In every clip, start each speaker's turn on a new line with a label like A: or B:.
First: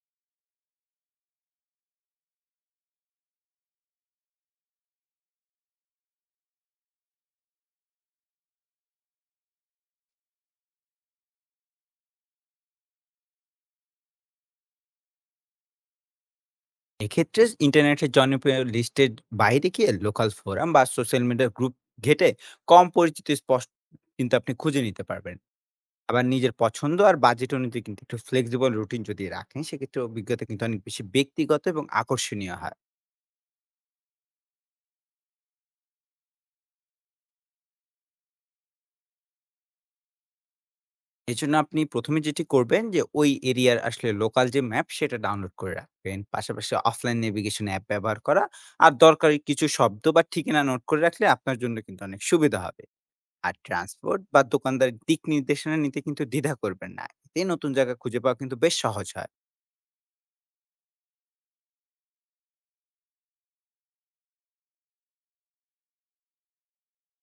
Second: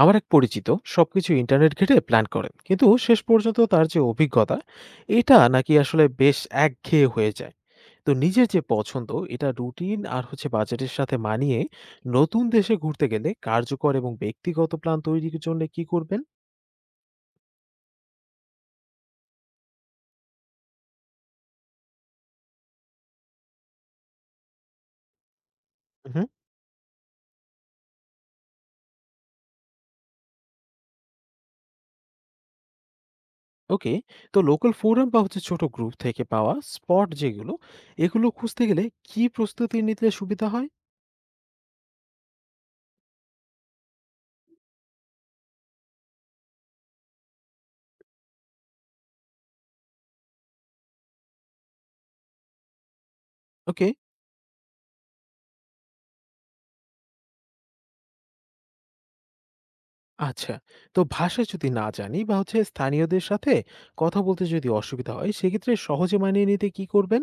A: আমার এক পরিচিত সবকিছু ইন্টারনেট ঘেটে প্ল্যান করেন, কিন্তু শেষ পর্যন্ত তার যে অভিজ্ঞতা এটা নাকি আসলে বেশ একঘেয়ে হয়ে যায়। তো নিজের যে পছন্দ, এটা রুটিন আর বাজেটের সাথে মানিয়ে নতুন দেশে ঘুরতে গেলে কার্যকর এবং ব্যক্তিগত প্ল্যান তৈরির জন্য কি করবেন?
B: এক্ষেত্রে ইন্টারনেটের জনপ্রিয় লিস্টের বাইরে গিয়ে লোকাল ফোরাম বা সোশ্যাল মিডিয়া গ্রুপ ঘেটে কম পরিচিত স্পষ্ট কিন্তু আপনি খুঁজে নিতে পারবেন।
A: হুম।
B: আবার নিজের পছন্দ আর বাজেট অনুযায়ী কিন্তু একটু ফ্লেক্সিবল রুটিন যদি রাখেন সেক্ষেত্রে অভিজ্ঞতা কিন্তু অনেক বেশি ব্যক্তিগত এবং আকর্ষণীয় হয়।
A: ওকে। তো লোকাল ফোরাম বা ছোট গ্রুপ থেকে পাওয়া স্পট যেগুলো, এগুলো খুঁজতে গেলে কি প্রস্তুতি নিতে সুবিধা হয়?
B: এই জন্য আপনি প্রথমে যেটি করবেন যে ওই এরিয়ার আসলে লোকাল যে ম্যাপ সেটা ডাউনলোড করে রাখবেন, পাশাপাশি অফলাইন নেভিগেশন অ্যাপ ব্যবহার করা আর দরকারি কিছু শব্দ বা ঠিকানা নোট করে রাখলে আপনার জন্য কিন্তু অনেক সুবিধা হবে। আর
A: ওকে।
B: ট্রান্সপোর্ট বা দোকানদার দিক নির্দেশনা নিতে কিন্তু দ্বিধা করবেন না, এতে নতুন জায়গা খুঁজে পাওয়া কিন্তু বেশ সহজ হয়।
A: আচ্ছা। তো ভাষা যদি না জানি বা স্থানীয়দের সাথে কথা বলতে যদি অসুবিধা হয়, সেক্ষেত্রে সহজে মানিয়ে নিতে কি করবেন?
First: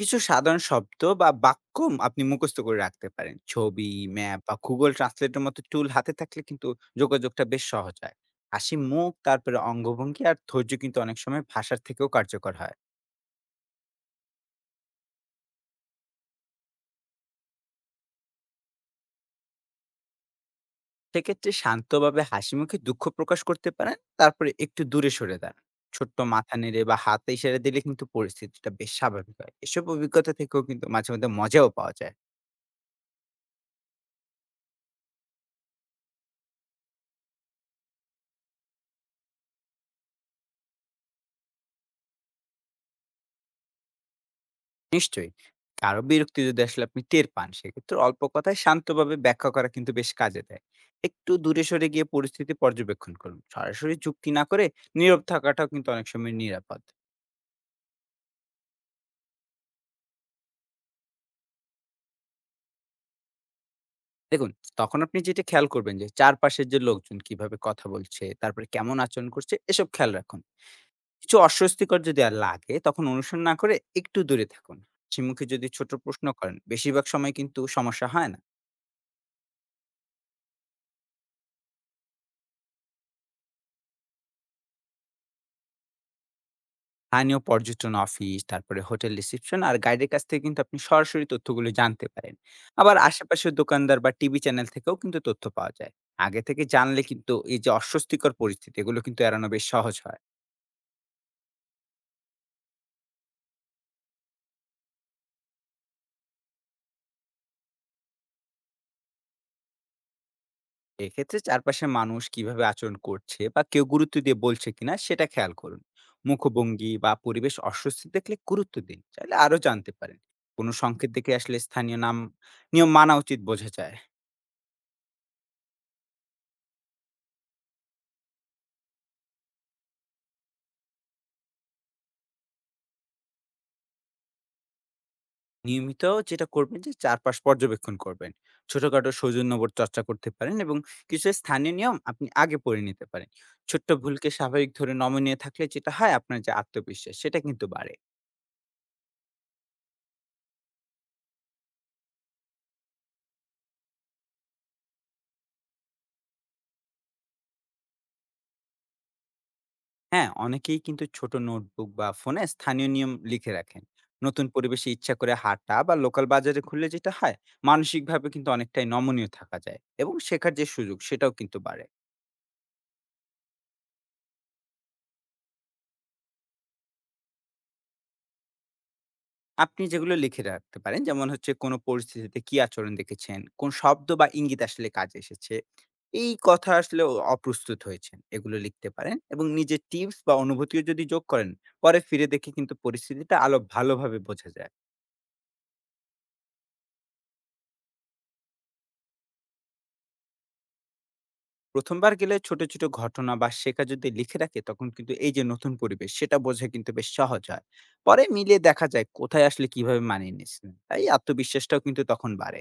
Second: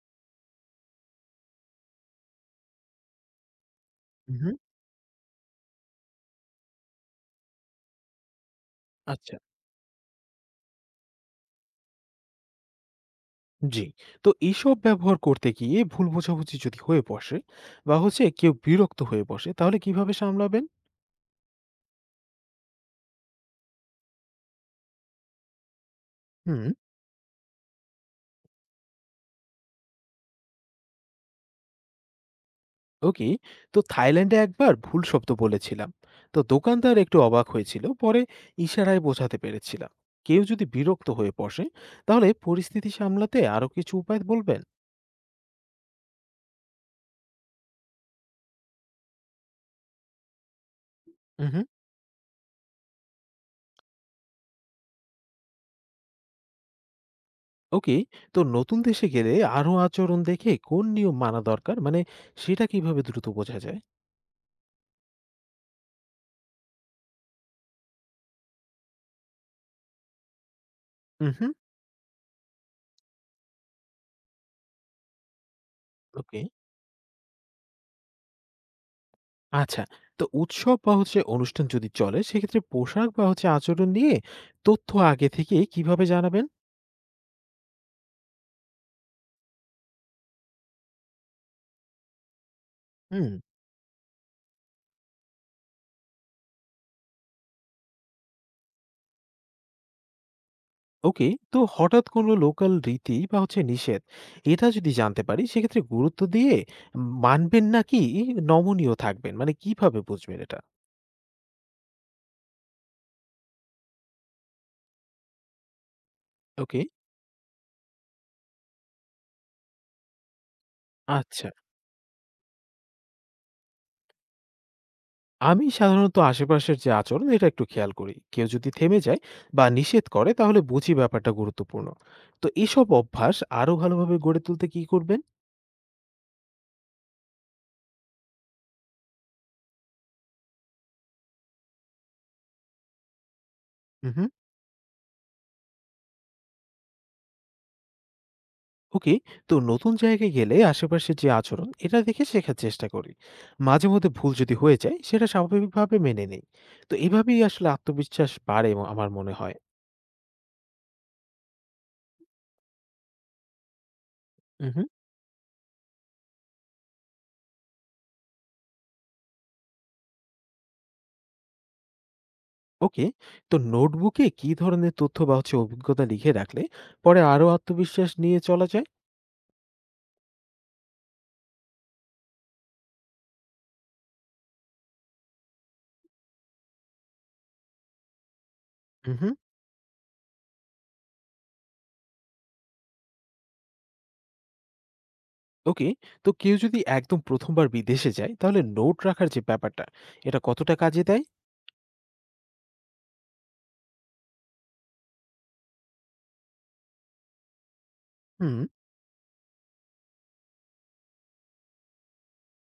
B: কিছু সাধারণ শব্দ বা বাক্য আপনি মুখস্থ করে রাখতে পারেন। ছবি, ম্যাপ
A: হুম।
B: বা গুগল ট্রান্সলেটের মতো টুল হাতে থাকলে কিন্তু যোগাযোগটা বেশ সহজ হয়। হাসি মুখ,
A: আচ্ছা।
B: তারপরে অঙ্গভঙ্গি আর ধৈর্য কিন্তু অনেক সময় ভাষার থেকেও কার্যকর হয়।
A: জি। তো এইসব ব্যবহার করতে গিয়ে ভুল বোঝাবুঝি যদি হয়ে বসে বা কেউ বিরক্ত হয়ে বসে, তাহলে কিভাবে সামলাবেন?
B: সেক্ষেত্রে শান্তভাবে হাসিমুখে দুঃখ প্রকাশ করতে পারেন। তারপরে একটু দূরে সরে দাঁড়ান। ছোট্ট মাথা
A: হুম।
B: নেড়ে বা হাত ইশারা দিলে কিন্তু পরিস্থিতিটা বেশ স্বাভাবিক হয়। এসব অভিজ্ঞতা থেকেও কিন্তু মাঝে মধ্যে মজাও পাওয়া যায়।
A: ওকে। তো থাইল্যান্ডে একবার ভুল শব্দ বলেছিলাম, তো দোকানদার একটু অবাক হয়েছিল, পরে ইশারায় বোঝাতে পেরেছিলাম। কেউ যদি বিরক্ত হয়ে বসে তাহলে পরিস্থিতি সামলাতে আরো কিছু উপায় বলবেন?
B: নিশ্চয়ই। কারো বিরক্তি যদি আসলে আপনি টের পান, সেক্ষেত্রে অল্প কথায় শান্তভাবে ব্যাখ্যা করা কিন্তু বেশ কাজে দেয়। একটু
A: হুম।
B: দূরে সরে গিয়ে পরিস্থিতি পর্যবেক্ষণ করুন। সরাসরি যুক্তি না করে নীরব থাকাটাও কিন্তু অনেক সময় নিরাপদ।
A: ওকে। তো নতুন দেশে গেলে আরো আচরণ দেখে কোন নিয়ম মানা দরকার? মানে সেটা কিভাবে দ্রুত বোঝা যায়?
B: দেখুন, তখন আপনি যেটা খেয়াল করবেন যে চারপাশের যে লোকজন কিভাবে কথা বলছে, তারপরে কেমন আচরণ করছে, এসব খেয়াল রাখুন।
A: হুম
B: কিছু
A: হুম।
B: অস্বস্তিকর যদি আর লাগে তখন অনুসরণ না করে একটু দূরে থাকুন। মুখে যদি ছোট প্রশ্ন
A: ওকে।
B: করেন বেশিরভাগ সময় কিন্তু সমস্যা হয় না।
A: আচ্ছা। তো উৎসব বা অনুষ্ঠান যদি চলে, সেক্ষেত্রে পোশাক বা আচরণ নিয়ে তথ্য আগে থেকে কিভাবে জানাবেন?
B: স্থানীয় পর্যটন অফিস, তারপরে হোটেল রিসেপশন আর গাইডের কাছ থেকে কিন্তু আপনি সরাসরি তথ্যগুলো জানতে পারেন। আবার
A: হুম।
B: আশেপাশের দোকানদার বা টিভি চ্যানেল থেকেও কিন্তু তথ্য পাওয়া যায়। আগে থেকে জানলে কিন্তু এই যে অস্বস্তিকর পরিস্থিতি, এগুলো কিন্তু এড়ানো বেশ সহজ হয়।
A: ওকে। তো হঠাৎ কোনো লোকাল রীতি বা নিষেধ, এটা যদি জানতে পারি সেক্ষেত্রে গুরুত্ব দিয়ে মানবেন নাকি নমনীয় থাকবেন? মানে কিভাবে বুঝবেন এটা?
B: এক্ষেত্রে চারপাশের মানুষ কিভাবে আচরণ করছে বা কেউ গুরুত্ব দিয়ে বলছে কিনা সেটা খেয়াল করুন।
A: ওকে।
B: মুখভঙ্গি বা পরিবেশ অস্বস্তি দেখলে গুরুত্ব দিন, চাইলে আরো জানতে পারেন। কোনো সংকেত দেখে
A: আচ্ছা।
B: আসলে স্থানীয় নাম, নিয়ম মানা উচিত বোঝা যায়।
A: আমি সাধারণত আশেপাশের যে আচরণ এটা একটু খেয়াল করি। কেউ যদি থেমে যায় বা নিষেধ করে তাহলে বুঝি ব্যাপারটা গুরুত্বপূর্ণ। তো এসব অভ্যাস আরো ভালোভাবে গড়ে তুলতে কি করবেন?
B: নিয়মিত যেটা করবেন যে চারপাশ পর্যবেক্ষণ করবেন, ছোটখাটো সৌজন্যবোধ চর্চা করতে পারেন এবং কিছু স্থানীয় নিয়ম আপনি আগে পড়ে নিতে পারেন। ছোট্ট
A: হুম।
B: ভুলকে স্বাভাবিক ধরে নমনীয় থাকলে যেটা হয়, আপনার যে আত্মবিশ্বাস সেটা কিন্তু বাড়ে।
A: ওকে। তো নতুন জায়গায় গেলে আশেপাশের যে আচরণ এটা দেখে শেখার চেষ্টা করি। মাঝে মধ্যে ভুল যদি হয়ে যায় সেটা স্বাভাবিকভাবে মেনে নেই। তো এভাবেই আসলে আত্মবিশ্বাস বাড়ে আমার মনে হয়।
B: হ্যাঁ, অনেকেই কিন্তু ছোট নোটবুক বা ফোনে স্থানীয় নিয়ম লিখে রাখেন। নতুন
A: হুম।
B: পরিবেশে ইচ্ছা করে হাঁটা বা লোকাল বাজারে খুললে যেটা হয়, মানসিকভাবে কিন্তু অনেকটাই নমনীয় থাকা যায় এবং শেখার যে সুযোগ সেটাও কিন্তু বাড়ে।
A: ওকে। তো নোটবুকে কি ধরনের তথ্য বা অভিজ্ঞতা লিখে রাখলে পরে আরো আত্মবিশ্বাস নিয়ে চলা যায়?
B: আপনি যেগুলো লিখে রাখতে পারেন, যেমন হচ্ছে কোনো পরিস্থিতিতে কি আচরণ দেখেছেন, কোন শব্দ বা ইঙ্গিত আসলে কাজে এসেছে, এই কথা আসলে ও অপ্রস্তুত হয়েছেন, এগুলো লিখতে পারেন
A: হুম।
B: এবং নিজের টিপস বা অনুভূতিও যদি যোগ করেন পরে ফিরে দেখে কিন্তু পরিস্থিতিটা আলো ভালোভাবে বোঝা যায়।
A: ওকে। তো কেউ যদি একদম প্রথমবার বিদেশে যায় তাহলে নোট রাখার যে ব্যাপারটা, এটা কতটা কাজে দেয়?
B: প্রথমবার গেলে ছোট, ছোট ঘটনা বা শেখা যদি লিখে রাখে তখন কিন্তু এই যে নতুন পরিবেশ সেটা বোঝা কিন্তু বেশ সহজ হয়। পরে
A: হুম।
B: মিলিয়ে দেখা যায় কোথায় আসলে কিভাবে মানিয়ে নিচ্ছেন। তাই আত্মবিশ্বাসটাও কিন্তু তখন বাড়ে।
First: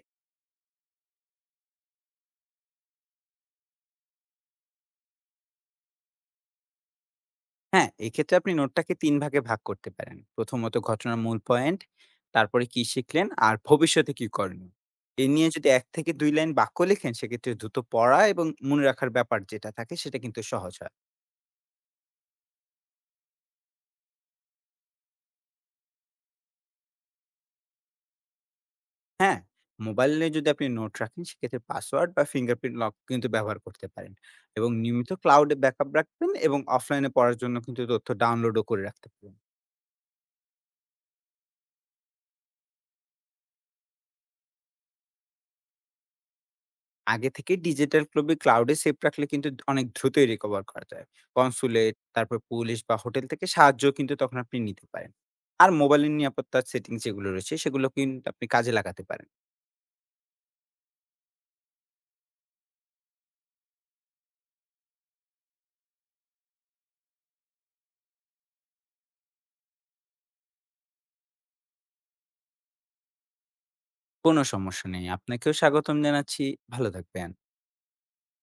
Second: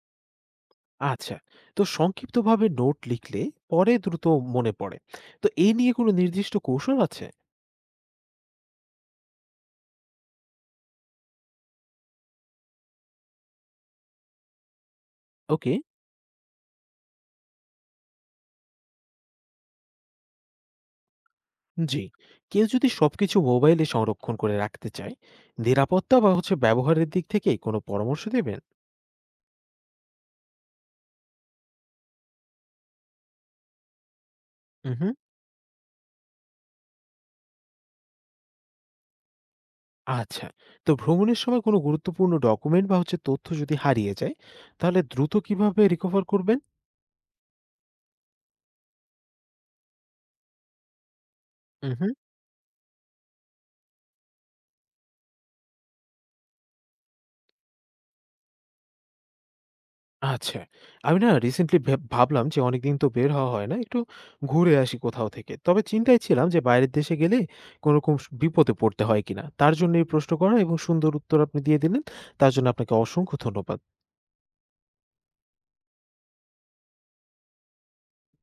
A: আচ্ছা। তো সংক্ষিপ্তভাবে নোট লিখলে পরে দ্রুত মনে পড়ে। তো এই নিয়ে কোনো নির্দিষ্ট কৌশল আছে?
B: হ্যাঁ, এক্ষেত্রে আপনি নোটটাকে ৩ ভাগে ভাগ করতে পারেন। প্রথমত ঘটনার মূল পয়েন্ট, তারপরে কি শিখলেন আর ভবিষ্যতে কি করণীয়। এ নিয়ে যদি
A: ওকে।
B: ১ থেকে ২ লাইন বাক্য লেখেন সেক্ষেত্রে দ্রুত পড়া এবং মনে রাখার ব্যাপার যেটা থাকে সেটা কিন্তু সহজ হয়।
A: জি। কেউ যদি সবকিছু মোবাইলে সংরক্ষণ করে রাখতে চায়, নিরাপত্তা বা ব্যবহারের দিক থেকে কোনো পরামর্শ দেবেন?
B: হ্যাঁ, মোবাইলে যদি আপনি নোট রাখেন সেক্ষেত্রে পাসওয়ার্ড বা ফিঙ্গারপ্রিন্ট লক কিন্তু ব্যবহার করতে পারেন এবং
A: হুম
B: নিয়মিত
A: হুম।
B: ক্লাউডে ব্যাকআপ রাখবেন এবং অফলাইনে পড়ার জন্য কিন্তু তথ্য ডাউনলোডও করে রাখতে পারেন।
A: আচ্ছা। তো ভ্রমণের সময় কোনো গুরুত্বপূর্ণ ডকুমেন্ট বা তথ্য যদি হারিয়ে যায় তাহলে দ্রুত কিভাবে রিকভার করবেন?
B: আগে থেকে ডিজিটাল ক্লবে ক্লাউডে সেভ রাখলে কিন্তু অনেক দ্রুতই রিকভার করা যায়। কনসুলেট, তারপর পুলিশ বা হোটেল থেকে সাহায্য কিন্তু তখন আপনি নিতে পারেন। আর মোবাইলের নিরাপত্তার সেটিং যেগুলো রয়েছে সেগুলো কিন্তু আপনি কাজে লাগাতে পারেন।
A: আচ্ছা। আমি না রিসেন্টলি ভাবলাম যে অনেকদিন তো বের হওয়া হয় না। একটু ঘুরে আসি কোথাও থেকে। তবে চিন্তায় ছিলাম যে বাইরের দেশে গেলে কোনোরকম বিপদে পড়তে হয় কিনা? তার জন্য এই প্রশ্ন করা এবং সুন্দর উত্তর আপনি দিয়ে দিলেন। তার জন্য আপনাকে অসংখ্য ধন্যবাদ।
B: কোনো সমস্যা নেই। আপনাকেও স্বাগতম জানাচ্ছি। ভালো থাকবেন।